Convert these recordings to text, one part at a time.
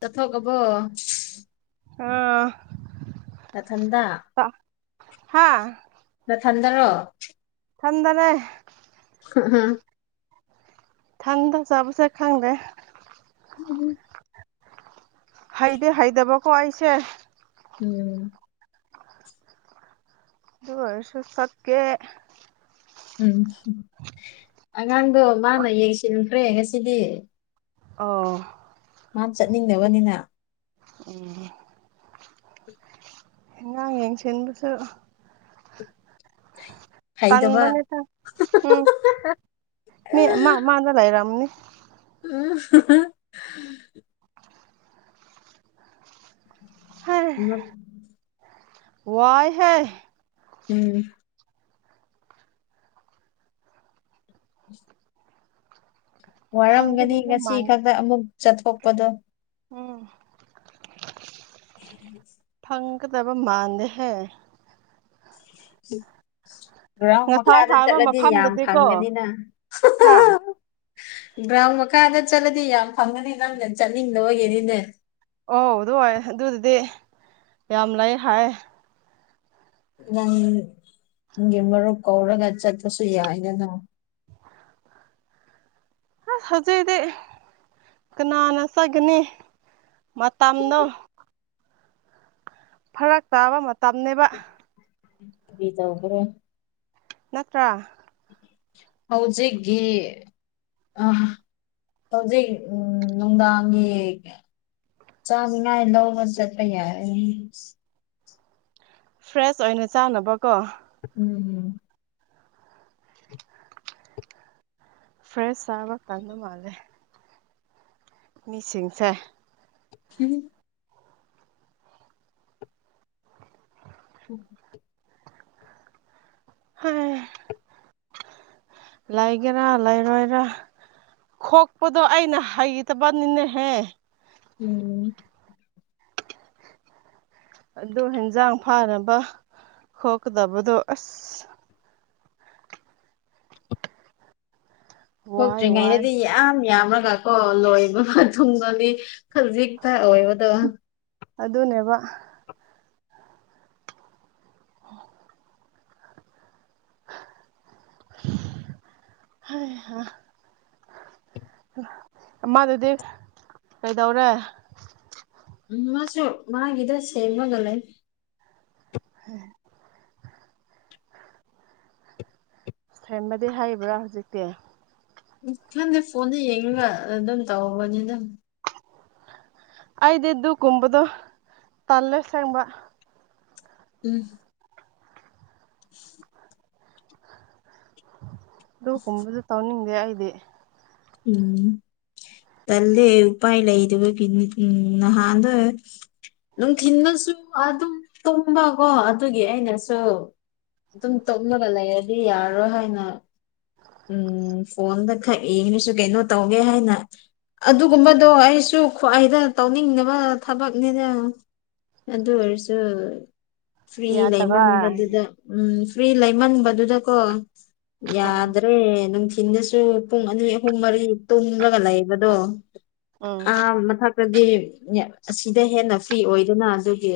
ꯇ ꯐ ꯀꯕꯣ [unintelligible] ꯑꯥ ꯅꯊꯟꯗ ꯍꯥ ꯅꯊꯟꯗꯔꯣ ꯊꯟꯗꯅꯦ ꯎꯝ ꯎꯝ [unintelligible] ꯊꯟꯗ ꯆꯥꯕꯁꯦ ꯈꯪꯗꯦ ꯎꯝ [unintelligible] ꯍꯩꯗꯤ ꯍꯩꯇꯕꯀꯣ ꯑꯩꯁꯦ ꯎꯝ ꯑꯗꯨ ꯑꯣꯏꯔꯁꯨ ꯁꯛꯀꯦ ꯎꯝ ꯑꯉꯥꯡꯗꯣ ꯃꯥꯅ ꯌꯦꯡꯁꯤꯟꯈ꯭ꯔꯦ ꯉꯁꯤꯗꯤ ꯑꯣ ꯃꯥꯅ ꯆꯠꯅꯤꯡꯗꯕꯅꯤꯅ ꯎꯝ ꯑꯉꯥꯡ ꯌꯦꯡꯁꯤꯟꯕꯁꯨ [inaudible] ꯇꯟꯕꯅꯦꯇ ꯎꯝ ꯃꯤ ꯃꯥ ꯃꯥꯗ ꯂꯩꯔꯝꯅꯤ ꯎ [unintelligible] ꯍꯩ ꯎ [unintelligible] ꯋꯥꯏꯍꯦ ꯎꯝ ꯋꯥꯔꯝꯒꯅꯤ ꯐꯪꯒꯗꯕ ꯉꯁꯤ ꯃꯥꯟꯗꯦ ꯈꯛꯇ ꯑꯃꯨꯛ ꯆꯠꯊꯣꯛꯄꯗꯣ ꯎꯝ ꯎꯝ [unintelligible] ꯐꯪꯒꯗꯕ ꯃꯥꯟꯗꯦꯍꯦ ꯎꯝ [unintelligible] ꯒ꯭ꯔꯥꯎꯟ ꯉꯁꯥꯏ ꯃꯈꯥꯗ ꯍꯥꯏꯕ ꯆꯠꯂꯗꯤ ꯌꯥꯝ ꯃꯐꯝꯗꯗꯤꯀꯣ ꯐꯪꯒꯅꯤꯅ ꯍꯥ ꯒ꯭ꯔꯥꯎꯟ ꯃꯈꯥꯗ ꯆꯠꯂꯗꯤ ꯌꯥꯝ ꯐꯪꯒꯅꯤ ꯅꯪꯗ ꯆꯠꯅꯤꯡꯗꯕꯒꯤꯅꯤꯅꯦ ꯑꯧ ꯑꯗꯨ ꯑꯣꯏ ꯑꯗꯨꯗꯤ ꯌꯥꯝ ꯂꯩ ꯍꯥꯏ ꯅꯪ ꯒꯤ ꯃꯔꯨꯞ ꯀꯧꯔꯒ ꯆꯠꯇꯄꯁꯨ ꯌꯥꯏꯗꯅ ꯑꯁ ꯍꯧꯖꯤꯛꯗꯤ ꯀꯅꯥꯅ ꯆꯠꯀꯅꯤ ꯃꯇꯝꯗꯣ ꯐꯔꯛ ꯇꯥꯕ ꯃꯇꯝꯅꯦꯕ ꯕꯤ ꯇꯧꯕ꯭ꯔꯣ ꯅꯠꯇ꯭ꯔꯥ ꯍꯧꯖꯤꯛ ꯒꯤ ꯑ ꯍꯧꯖꯤꯛ ꯎꯝ ꯅꯨꯡꯗꯥꯡꯒꯤ ꯆꯥꯅꯤꯉꯥꯏ ꯂꯧꯕ ꯆꯠꯄ ꯌꯥꯔꯦ ꯐ꯭ꯔꯦꯁ ꯑꯣꯏꯅ ꯆꯥꯅꯕ ꯀꯣ ꯎꯝ ꯎꯝ ꯐ꯭ꯔꯦꯁ ꯆꯥꯕ ꯇꯟꯕ ꯃꯥꯜꯂꯦ ꯃꯤꯁꯤꯡꯁꯦ ꯎꯝ [unintelligible] ꯎꯝ [unintelligible] ꯍꯥꯏ ꯂꯩꯒꯦꯔꯥ ꯂꯩꯔꯣꯏꯔꯥ ꯈꯣꯛꯄꯗꯣ ꯑꯩꯅ ꯍꯩꯇꯕꯅꯤꯅꯦꯍꯦ ꯎꯝ ꯑꯗꯨ ꯍꯟꯖꯥꯡ ꯐꯥꯅꯕ ꯈꯣꯀꯗꯕꯗꯣ ꯑꯁ ꯋꯥꯏ ꯋꯥꯏ ꯊꯣꯛꯇ꯭ꯔꯤꯉꯩꯗꯗꯤ ꯌꯥꯝ ꯌꯥꯝꯃꯒ ꯀꯣ ꯂꯣꯏꯕ ꯃꯇꯨꯡꯗꯗꯤ ꯈꯜꯖꯤꯛꯇ ꯑꯣꯏꯣꯕꯗꯣ ꯑꯗꯨꯅꯦꯕ [unintelligible] [unintelligible] ꯍꯥ [unintelligible] ꯑꯃꯥꯗꯨꯗꯤ ꯀꯩꯗꯧꯔꯦ ꯎꯝ ꯃꯥꯁꯨ ꯃꯥꯒꯤꯗ ꯁꯦꯡꯕꯒ ꯂꯩ [unintelligible] ꯊ꯭ꯔꯦꯝꯃꯗꯤ ꯍꯥꯏꯔꯤꯕ꯭ꯔꯥ ꯍꯧꯖꯤꯛꯇꯤ ꯎꯝ ꯈꯪꯗꯦ ꯐꯣꯟꯗ ꯌꯦꯡꯉꯒ ꯑꯗꯨꯝ ꯇꯧꯕꯅꯤ ꯗ ꯑꯩꯗꯤ ꯑꯗꯨꯒꯨꯝꯕꯗꯨ ꯇꯟꯂꯦ ꯑꯁꯦꯡꯕ ꯎꯝ [inaudible] ꯑꯗꯨꯀꯨꯝꯕꯗꯣ ꯇꯧꯅꯤꯡꯗꯦ ꯑꯩꯗꯤ ꯎꯝ ꯇꯟꯂꯦ ꯎꯄꯥꯏ ꯂꯩꯗꯕꯒꯤꯅꯤ ꯎꯝ ꯅꯍꯥꯟꯗꯣ ꯅꯨꯡꯊꯤꯗꯁꯨ ꯑꯗꯨꯝ ꯇꯨꯝꯕꯀꯣ ꯑꯗꯨꯒꯤ ꯑꯩꯅꯁꯨ ꯑꯗꯨꯝ ꯇꯨꯝꯅꯒ ꯂꯩꯔꯗꯤ ꯌꯥꯔꯣꯏ ꯍꯥꯏꯅ ꯎꯝ ꯐꯣꯟꯗ ꯈꯛ ꯌꯦꯡꯉꯅꯁꯨ ꯀꯩꯅꯣ ꯇꯧꯒꯦ ꯍꯥꯏꯅ ꯑꯗꯨꯒꯨꯝꯕꯗꯣ ꯑꯩꯁꯨ ꯈ꯭ꯋꯥꯏꯗ ꯇꯧꯅꯤꯡꯗꯕ ꯊꯕꯛꯅꯤꯗ ꯑꯗꯨ ꯑꯣꯏꯔꯁꯨ ꯐ꯭ꯔꯤ ꯌꯥꯗꯕ ꯂꯩꯃꯟꯕꯗꯨꯗ ꯎꯝ ꯐ꯭ꯔꯤ ꯂꯩꯃꯟꯕꯗꯨꯗ ꯀꯣ ꯎꯝ ꯌꯥꯗ꯭ꯔꯦ ꯅꯪ ꯊꯤꯟꯗꯁꯨ ꯄꯨꯡ ꯑꯅꯤ ꯑꯍꯨꯝ ꯃꯔꯤ ꯇꯨꯝꯂꯒ ꯂꯩꯕꯗꯣ ꯎꯝ ꯑꯥ ꯃꯊꯛ ꯍꯥꯏꯗꯤ ꯑꯁꯤꯗ ꯍꯦꯟꯅ ꯐ꯭ꯔꯤ ꯑꯣꯏꯗꯅ ꯑꯗꯨꯒꯤ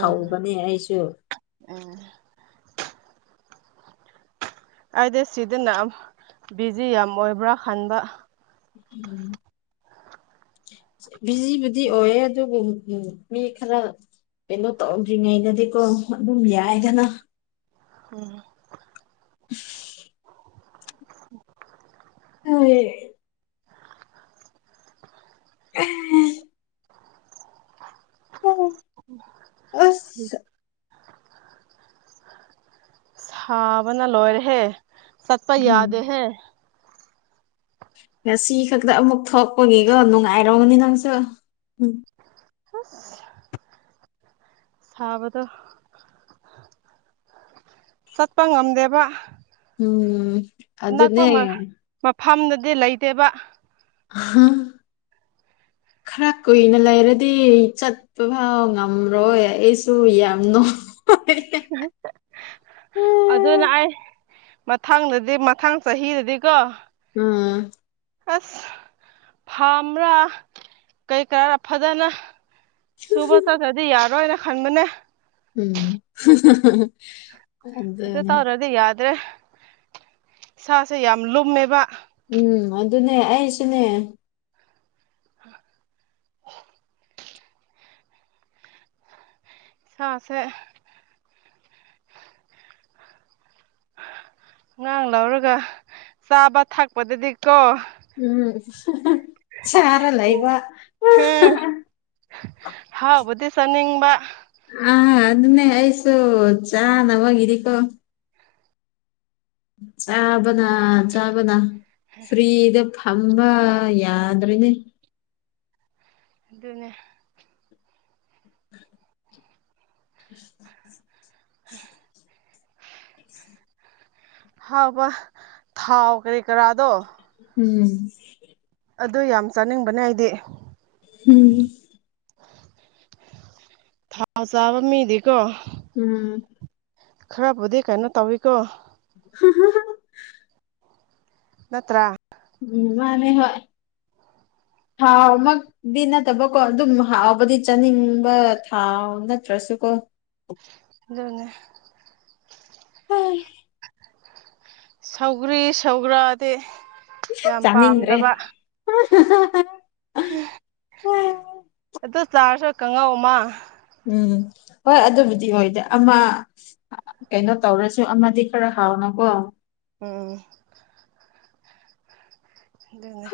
ꯍꯧꯕꯅꯦ ꯑꯩꯁꯨ ꯑ ꯑꯩꯗꯤ ꯁꯤꯗꯅ ꯑꯃꯨꯛ ꯕꯤꯖꯤ ꯌꯥꯝ ꯑꯣꯏꯕ꯭ꯔꯥ ꯈꯟꯕ [inaudible] ꯕꯤꯖꯤꯕꯨꯗꯤ ꯑꯣꯏꯌꯦ ꯑꯗꯨꯒ ꯎ ꯃꯤ ꯈꯔ ꯀꯩꯅꯣ ꯇꯧꯗ꯭ꯔꯤꯉꯩꯗꯗꯤꯀꯣ ꯑꯗꯨꯝ ꯌꯥꯏꯗꯅ ꯎꯝ [inaudible] [inaudible] [unintelligible] [unintelligible] ꯑꯁ [inaudible] ꯁꯥꯕꯅ ꯂꯣꯏꯔꯦꯍꯦ ꯆꯠꯄ ꯎꯝ ꯌꯥꯗꯦꯍꯦ ꯉꯁꯤ ꯈꯛꯇ ꯑꯃꯨꯛ ꯊꯣꯛꯄꯒꯤꯀꯣ ꯅꯨꯡꯉꯥꯏꯔꯝꯒꯅꯤ ꯅꯪꯁꯨ ꯍꯁ ꯁꯥꯕꯗꯣ ꯆꯠꯄ ꯉꯝꯗꯦꯕ ꯎꯝ ꯑꯅꯛꯄ ꯑꯗꯨꯅꯦ ꯃ ꯃꯐꯝꯗꯗꯤ ꯂꯩꯇꯦꯕ [unintelligible] [inaudible] ꯈꯔ ꯀꯨꯏꯅ ꯂꯩꯔꯗꯤ ꯆꯠꯄ ꯐꯥꯎ ꯉꯝꯔꯣꯏ ꯑꯩꯁꯨ ꯌꯥꯝ ꯅꯣꯏ [unintelligible] ꯑꯗꯨꯅ ꯎꯝ ꯑꯩ ꯃꯊꯪꯗꯗꯤ ꯃꯊꯪ ꯆꯍꯤꯗꯗꯤꯀꯣ ꯎꯝ ꯑꯁ ꯐꯥꯝꯔꯥ ꯀꯩ ꯀꯩꯔꯥ ꯐꯖꯅ ꯁꯨꯕ ꯆꯠꯇ꯭ꯔꯗꯤ ꯌꯥꯔꯣꯏꯅ ꯈꯟꯕꯅꯦ ꯎꯝ ꯑꯗꯨ ꯑꯗꯨꯅꯦ ꯇꯧꯔꯗꯤ ꯌꯥꯗ꯭ꯔꯦ ꯏꯁꯥꯁꯦ ꯌꯥꯝ ꯂꯨꯝꯃꯦꯕ ꯎꯝ ꯑꯗꯨꯅꯦ ꯑꯩꯁꯨꯅꯦ ꯁꯥ ꯁꯦ ꯑꯉꯥꯡ ꯂꯧꯔꯒ ꯆꯥꯕ ꯊꯛꯄꯗꯗꯤ ꯀꯣ ꯎꯝ ꯆꯥꯔ ꯂꯩꯕ ꯍꯥꯎꯕꯇ ꯆꯥꯅꯤꯡꯕ ꯑ ꯑꯗꯨꯅꯦ ꯑꯁꯨ ꯆꯥꯅꯕꯒꯤꯗꯤꯀꯣ ꯆꯥꯕꯅ ꯆꯥꯕꯅ ꯐ꯭ꯔꯤꯗ ꯊꯝꯕ ꯌꯥꯗ꯭ꯔꯦꯅꯦ ꯗꯨꯅꯦ [inaudible] [inaudible] ꯍꯥꯎꯕ ꯊꯥꯎ ꯀꯔꯤ ꯀꯥꯔꯥꯗꯣ ꯎꯝ ꯑꯗꯨ ꯌꯥꯝ ꯆꯥꯅꯤꯡꯕꯅꯦ ꯑꯩꯗꯤ ꯎꯝ ꯊꯥꯎ ꯆꯥꯕ ꯃꯤꯗꯤꯀꯣ ꯎꯝ ꯈꯔꯕꯨꯗꯤ ꯀꯩꯅꯣ ꯇꯧꯋꯤꯀꯣ [inaudible] ꯅꯠꯇ꯭ꯔꯥ ꯎꯝ ꯃꯥꯟꯅꯦ ꯍꯣꯏ ꯊꯥꯎ ꯃꯛ ꯗꯤ ꯅꯠꯇꯕꯀꯣ ꯑꯗꯨꯝ ꯍꯥꯎꯕꯗꯤ ꯆꯥꯅꯤꯡꯕ ꯊꯥꯎ ꯅꯠꯇ꯭ꯔꯁꯨ ꯀꯣ ꯗꯨꯅꯦ ꯍꯩ ꯁꯧꯒ꯭ꯔꯤ ꯁꯧꯒ꯭ꯔꯥꯗꯤ ꯌꯥꯝ ꯆꯥꯅꯤꯡꯗ꯭ꯔꯦ ꯄꯥꯝꯗꯕ ꯑꯗꯨ ꯆꯥꯔꯁꯨ ꯀꯪꯉꯧ ꯑꯃ ꯎꯝ ꯍꯣꯏ ꯑꯗꯨꯕꯨꯗꯤ ꯑꯣꯏꯗ ꯑꯃ ꯀꯩꯅꯣ ꯇꯧꯔꯁꯨ ꯑꯃꯗꯤ ꯈꯔ ꯍꯥꯎꯅꯀꯣ ꯎꯝ ꯑꯗꯨꯅꯦ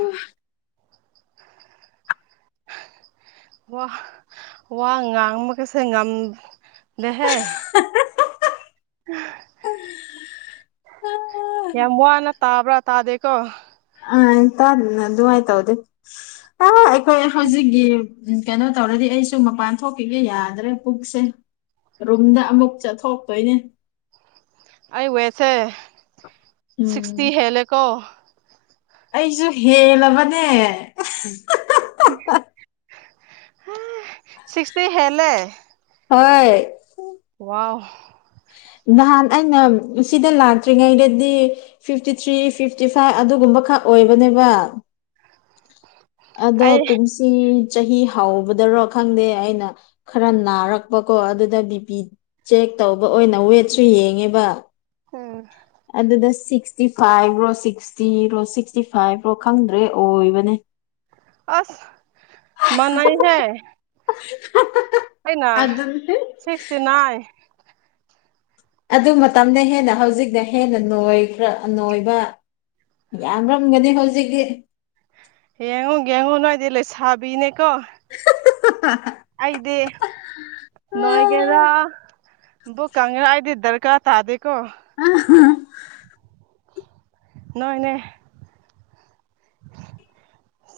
ꯋꯥ ꯋꯥ ꯉꯥꯡꯕ ꯒꯥꯁꯦ ꯉꯝꯗꯦꯍꯦ [unintelligible] ꯎꯝ [unintelligible] ꯌꯥꯝ ꯋꯅꯥ ꯇꯥꯕ꯭ꯔꯥ ꯇꯥꯗꯦꯀꯣ ꯑ ꯇꯥꯅꯑꯗꯨꯃꯥꯏ ꯇꯧꯔꯗꯤ ꯑ ꯑꯩꯈꯣꯏ ꯍꯧꯖꯤꯛꯒꯤ [unintelligible] ꯎꯝ ꯀꯩꯅꯣ ꯇꯧꯔꯗꯤ ꯑꯩꯁꯨ ꯃꯄꯥꯟ ꯊꯣꯛꯈꯤꯒꯦ ꯌꯥꯗ꯭ꯔꯦ ꯄꯨꯛꯁꯦ꯫ ꯔꯨꯝꯗ ꯑꯃꯨꯛ ꯆꯠꯊꯣꯛꯇꯣꯏꯅꯦ ꯑꯩ ꯋꯦꯠꯁꯦ ꯎꯝ ꯁꯤꯛꯁꯇꯤ ꯍꯦꯜꯂꯦꯀꯣ ꯑꯩꯁꯨ ꯍꯦꯜꯂꯕꯅꯦ ꯁꯤꯛꯁꯇꯤ ꯍꯦꯜꯂꯦ ꯍꯣꯏ ꯋꯥꯎ ꯅꯍꯥꯟ ꯑꯩꯅ ꯁꯤꯗ ꯂꯥꯛꯇ꯭ꯔꯤꯉꯩꯗꯗꯤ ꯐꯤꯐꯇꯤ ꯊ꯭ꯔꯤ ꯐꯤꯐꯇꯤ ꯐꯥꯏꯚ ꯑꯗꯨꯒꯨꯝꯕ ꯈꯛ ꯑꯣꯏꯕꯅꯦꯕ [inaudible] ꯑꯗꯣ ꯀꯨꯝꯁꯤ ꯆꯍꯤ ꯍꯥꯎꯕꯗꯔꯣ ꯈꯪꯗꯦ ꯑꯩꯅ ꯈꯔ ꯅꯥꯔꯛꯄꯀꯣ ꯑꯗꯨꯗ ꯕꯤ ꯄꯤ ꯆꯦꯛ ꯇꯧꯕ ꯑꯣꯏꯅ ꯋꯦꯠꯁꯨ ꯌꯦꯡꯉꯦꯕ ꯎꯝ ꯑꯗꯨꯗ ꯁꯤꯛꯁꯇꯤ ꯐꯥꯏꯚꯔꯣ ꯁꯤꯛ ꯁꯤꯛꯁꯇꯤꯔꯣ ꯁꯤꯛꯁꯇꯤ ꯐꯥꯏꯚꯔꯣ ꯈꯪꯗ꯭ꯔꯦ ꯑꯣꯏꯕꯅꯦ ꯑꯁ ꯃꯅꯩꯍ‌ꯦ [unintelligible] ꯑꯩꯅ ꯑꯗꯨꯅꯦ ꯁꯤꯛꯁꯇꯤ ꯅꯥꯏꯟ ꯑꯗꯨ ꯃꯇꯝꯗ ꯍꯦꯟꯅ ꯍꯧꯖꯤꯛꯅ ꯍꯦꯟꯅ ꯅꯣꯏꯕ꯭ꯔꯥ ꯅꯣꯏꯕ ꯌꯥꯝꯔꯝꯒꯅꯤ ꯍꯧꯖꯤꯛꯀꯤ ꯌ‌ꯦꯡꯉꯨ ꯌ‌ꯦꯡꯉꯨ ꯅꯣꯏꯗꯤ ꯂꯩꯁꯕꯤꯅꯦꯀꯣ [unintelligible] ꯑꯩꯗꯤ ꯅꯣꯏꯒꯦꯔꯥ ꯄꯨꯛꯀꯪꯒꯦꯔꯥ ꯑꯩꯗꯤ ꯗꯔꯀꯥ ꯇꯥꯗꯦꯀꯣ [unintelligible] ꯅꯣꯏꯅꯦ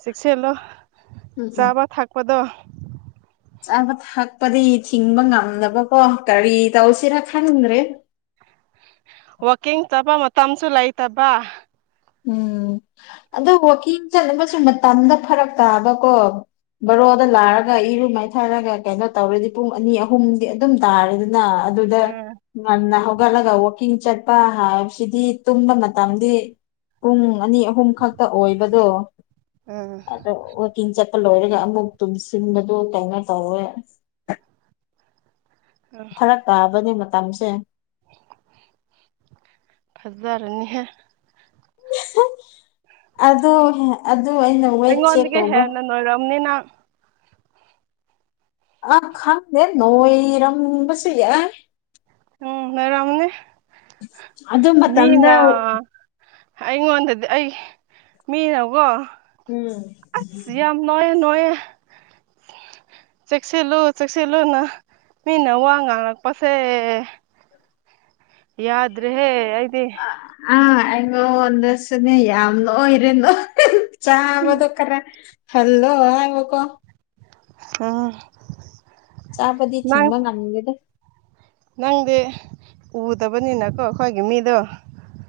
ꯆꯦꯛꯁꯤꯜꯂꯣ ꯎꯝ ꯎꯝ ꯆꯥꯕ ꯊꯛꯄꯗꯣ ꯆꯥꯕ ꯊꯛꯄꯗꯤ ꯊꯤꯡꯕ ꯉꯝꯗꯕꯀꯣ ꯀꯔꯤ ꯇꯧꯁꯤꯔ ꯈꯪꯗ꯭ꯔꯦ ꯋꯀꯤꯡ ꯆꯠꯄ ꯃꯇꯝꯁꯨ ꯂꯩꯇꯕ ꯎꯝ ꯑꯗꫭ ꯋꯀꯤꯡ ꯆꯠꯅꯕꯁꯨ ꯃꯇꯝꯗꫭ ꯐꯔꯛ ꯇꯥꯕꯀꯣ ꯕꯣꯔꯣꯗ ꯂꯥꯛꯒ ꯏꯔꯨ ꯃꯥꯏꯊꯔꯒ ꯀꯩꯅꯣ ꯇꯧꯔꯗꯤ ꯄꯨꯡ ꯑꯅꯤ ꯑꯍꯨꯝꯗꯤ ꯑꯗꯨꯝ ꯇꯥꯔꯅꯤ ꯅ ꯑꯗꯨꯗ ꯎꯝ ꯉꯟꯅ ꯍꯧꯒꯂꯒ ꯋꯥ ꯋꯥꯀꯤꯡ ꯆꯠꯄ ꯍꯥꯏꯕꯁꯤꯗꯤ ꯇꯨꯝꯕ ꯃꯇꯝꯗꯤ ꯄꯨꯡ ꯑꯅꯤ ꯑꯍꯨꯝ ꯈꯛꯇ ꯑꯣꯏꯕꯗꯣ ꯎꯝ ꯑꯗꯣ ꯋꯥꯀꯤꯡ ꯆꯠꯄ ꯂꯣꯏꯔꯒ ꯑꯃꯨꯛ ꯇꯨꯝꯁꯤꯟꯕꯗꯨ ꯀꯩꯅꯣ ꯇꯧꯔꯦ [inaudible] ꯐꯔꯛ ꯇꯥꯕꯅꯦ ꯃꯇꯝꯁꯦ ꯐꯖꯥꯔꯅꯤꯍ‌ꯦ ꯑꯗꯣ ꯑꯗꯣꯑꯩꯅ ꯑꯩꯉꯣꯟꯗꯒꯤ ꯍꯦꯟꯅ ꯅꯣꯏꯔꯝꯅꯤ ꯅꯪ ꯑ ꯈꯪꯗꯦ ꯅꯣꯏꯔꯝꯕꯁꯨ ꯌꯥꯏ ꯎꯝ ꯂꯩꯔꯝꯅꯤ ꯑꯗꯨ ꯃꯇꯝꯗ ꯃꯤꯅ ꯑꯩꯉꯣꯟꯗꯗꯤ ꯑꯩ ꯃꯤꯅꯀꯣ ꯎꯝ ꯅꯣꯌꯦ ꯅꯣꯌꯦ ꯆꯦꯛꯁꯤꯜꯂꯨ ꯆꯦꯛꯁꯤꯜꯂꯨꯅ ꯃꯤꯅ ꯋꯥ ꯉꯥꯡꯂꯛꯄꯁꯦ ꯌꯥꯗ꯭ꯔꯦ ꯍꯦ ꯑꯩꯗꯤ ꯑꯥ ꯑꯩꯉꯣꯟꯗꯁꯨꯅꯦ ꯌꯥꯝ ꯅꯣꯏꯔꯦ ꯅꯣꯏꯔꯦ ꯆꯥꯕꯗꯣ ꯈꯔ ꯍꯜꯂꯣ ꯍꯥꯏꯕꯀꯣ ꯑꯣ ꯆꯥꯕꯗꯤ ꯊꯤꯡꯕ ꯉꯝꯗꯦꯗ ꯅꯪꯗꯤ ꯎꯗꯕꯅꯤꯅꯀꯣ ꯑꯩꯈꯣꯏꯒꯤ ꯃꯤꯗꯣ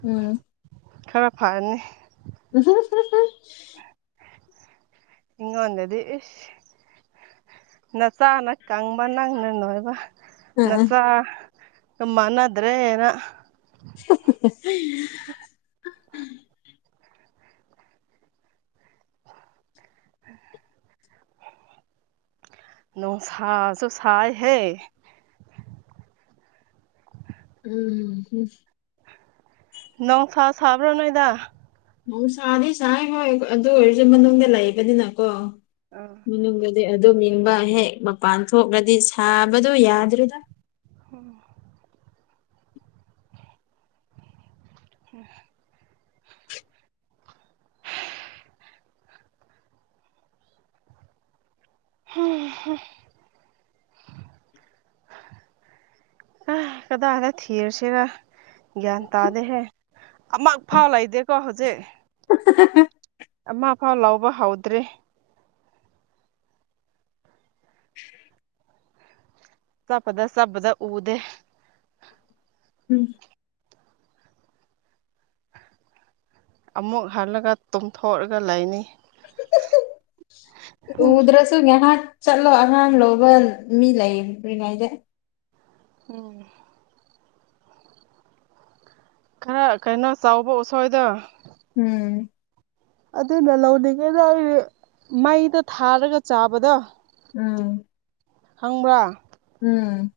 ꯎꯝ ꯈꯔ ꯐꯥꯔꯅꯤ [unintelligible] ꯑꯩꯉꯣꯟꯗꯗꯤ ꯏꯁ‌‌ꯅꯆꯥꯅ ꯀꯪꯕ ꯅꯪꯅ ꯅꯣꯏꯕ꯫ ꯑ ꯑ ꯅꯆꯥꯒ ꯃꯥꯟꯅꯗ꯭ꯔꯦꯅ [unintelligible] ꯅꯣꯡꯁꯁꯨ‌ꯁꯥꯏ ꯍꯦ ꯎꯝꯍꯨꯝ ꯅꯣꯡ ꯁꯥ ꯁꯥꯕ꯭ꯔꯣ ꯅꯣꯏꯗ ꯅꯨꯡꯁꯥꯗꯤ ꯁꯥꯏ ꯍꯣꯏ ꯑꯗꯨ ꯑꯣꯏꯔꯁꯨ ꯃꯅꯨꯡꯗ ꯂꯩꯕꯅꯤꯅꯀꯣ ꯑꯥ ꯃꯅꯨꯡꯗꯗꯤ ꯑꯗꯨꯝ ꯏꯪꯕ ꯍꯦꯛ ꯃꯄꯥꯟ ꯊꯣꯛꯂꯗꯤ ꯁꯥꯕꯗꯨ ꯌꯥꯗ꯭ꯔꯦꯗ ꯎꯝ ꯎꯝ ꯍꯦ ꯑꯥ ꯀꯗꯥꯏꯗ ꯊꯤꯔꯁꯤꯒ ꯒ꯭ꯌꯥꯟ ꯇꯥꯗꯦꯍꯦ ꯑꯃꯨꯛ ꯐꯥꯎ ꯂꯩꯇꯦꯀꯣ ꯍꯧꯖꯤꯛ [unintelligible] ꯑꯃ ꯐꯥꯎ ꯂꯧꯕ ꯍꯧꯗ꯭ꯔꯤ ꯆꯞꯄꯗ ꯆꯞꯄꯗ ꯎꯗꯦ ꯎꯝ ꯑꯃꯨꯛ ꯍꯜꯂꯒ ꯇꯨꯝꯊꯣꯛꯑꯒ ꯂꯩꯅꯤ ꯎꯗ꯭ꯔ ꯁꯨ ꯇꯄ ꯉꯥꯏꯍꯥꯛ ꯆꯠꯂꯣ ꯑꯉꯥꯡ ꯂꯧꯕ ꯃꯤ ꯂꯩꯔꯤꯉꯩꯗ ꯎꯝ ꯈꯔ ꯀꯩꯅꯣ ꯆꯥꯎꯕ ꯎꯁꯣꯏꯗ ꯎꯝ ꯑꯗꯨꯅ ꯂꯧꯅꯤꯡꯉꯦꯗ ꯑꯩ ꯃꯩꯗ ꯊꯥꯔꯒ ꯆꯥꯕꯗꯣ ꯎꯝ ꯈꯪꯕ꯭ꯔꯥ ꯎꯝ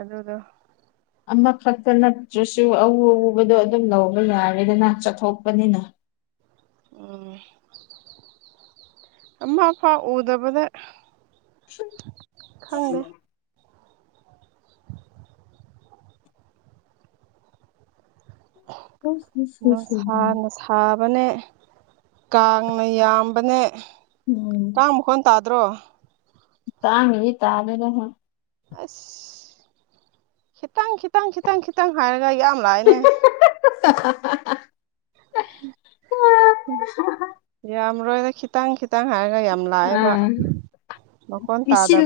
ꯑꯗꯨꯗꯣ ꯑꯃꯈꯛꯇ ꯅꯠꯇ꯭ꯔꯁꯨ ꯑꯎ ꯑꯎꯕꯗꯣ ꯑꯗꯨꯝ ꯂꯧꯕ ꯌꯥꯔꯦꯗꯏ ꯆꯠꯊꯣꯛꯄꯅꯤꯅ ꯑꯣꯏ ꯃꯥ ꯐꯥꯎ ꯎꯗꯕꯗ ꯈꯪꯗꯦ [inaudible] ꯅꯨꯡꯁꯥꯅ ꯁꯥ ꯁꯥꯕꯅꯦ ꯀꯥꯡꯅ ꯌꯥꯝꯕꯅꯦ ꯎꯝ [unintelligible] ꯃꯈꯣꯟ ꯇꯥꯗ꯭ꯔꯣ [unintelligible] ꯑꯁ ꯈꯤꯇꯪ ꯈꯤꯇꯪ ꯈꯤꯇꯪ ꯈꯤꯇꯪ ꯍꯥꯏꯔꯒ ꯌꯥꯝ ꯂꯥꯛꯑꯏꯅꯦ [inaudible] ꯌꯥꯝꯃꯔꯣꯜꯏꯗ ꯈꯤꯇꯪ ꯈꯤꯠ ꯈꯤꯇꯪ ꯍꯥꯏꯔꯒ ꯌꯥꯝ ꯂꯥꯛꯑꯦꯕ ꯑꯥ ꯃꯀꯣꯟ ꯄꯤꯁꯤꯜꯂꯣ ꯇꯥꯗꯕ꯭ꯔꯥ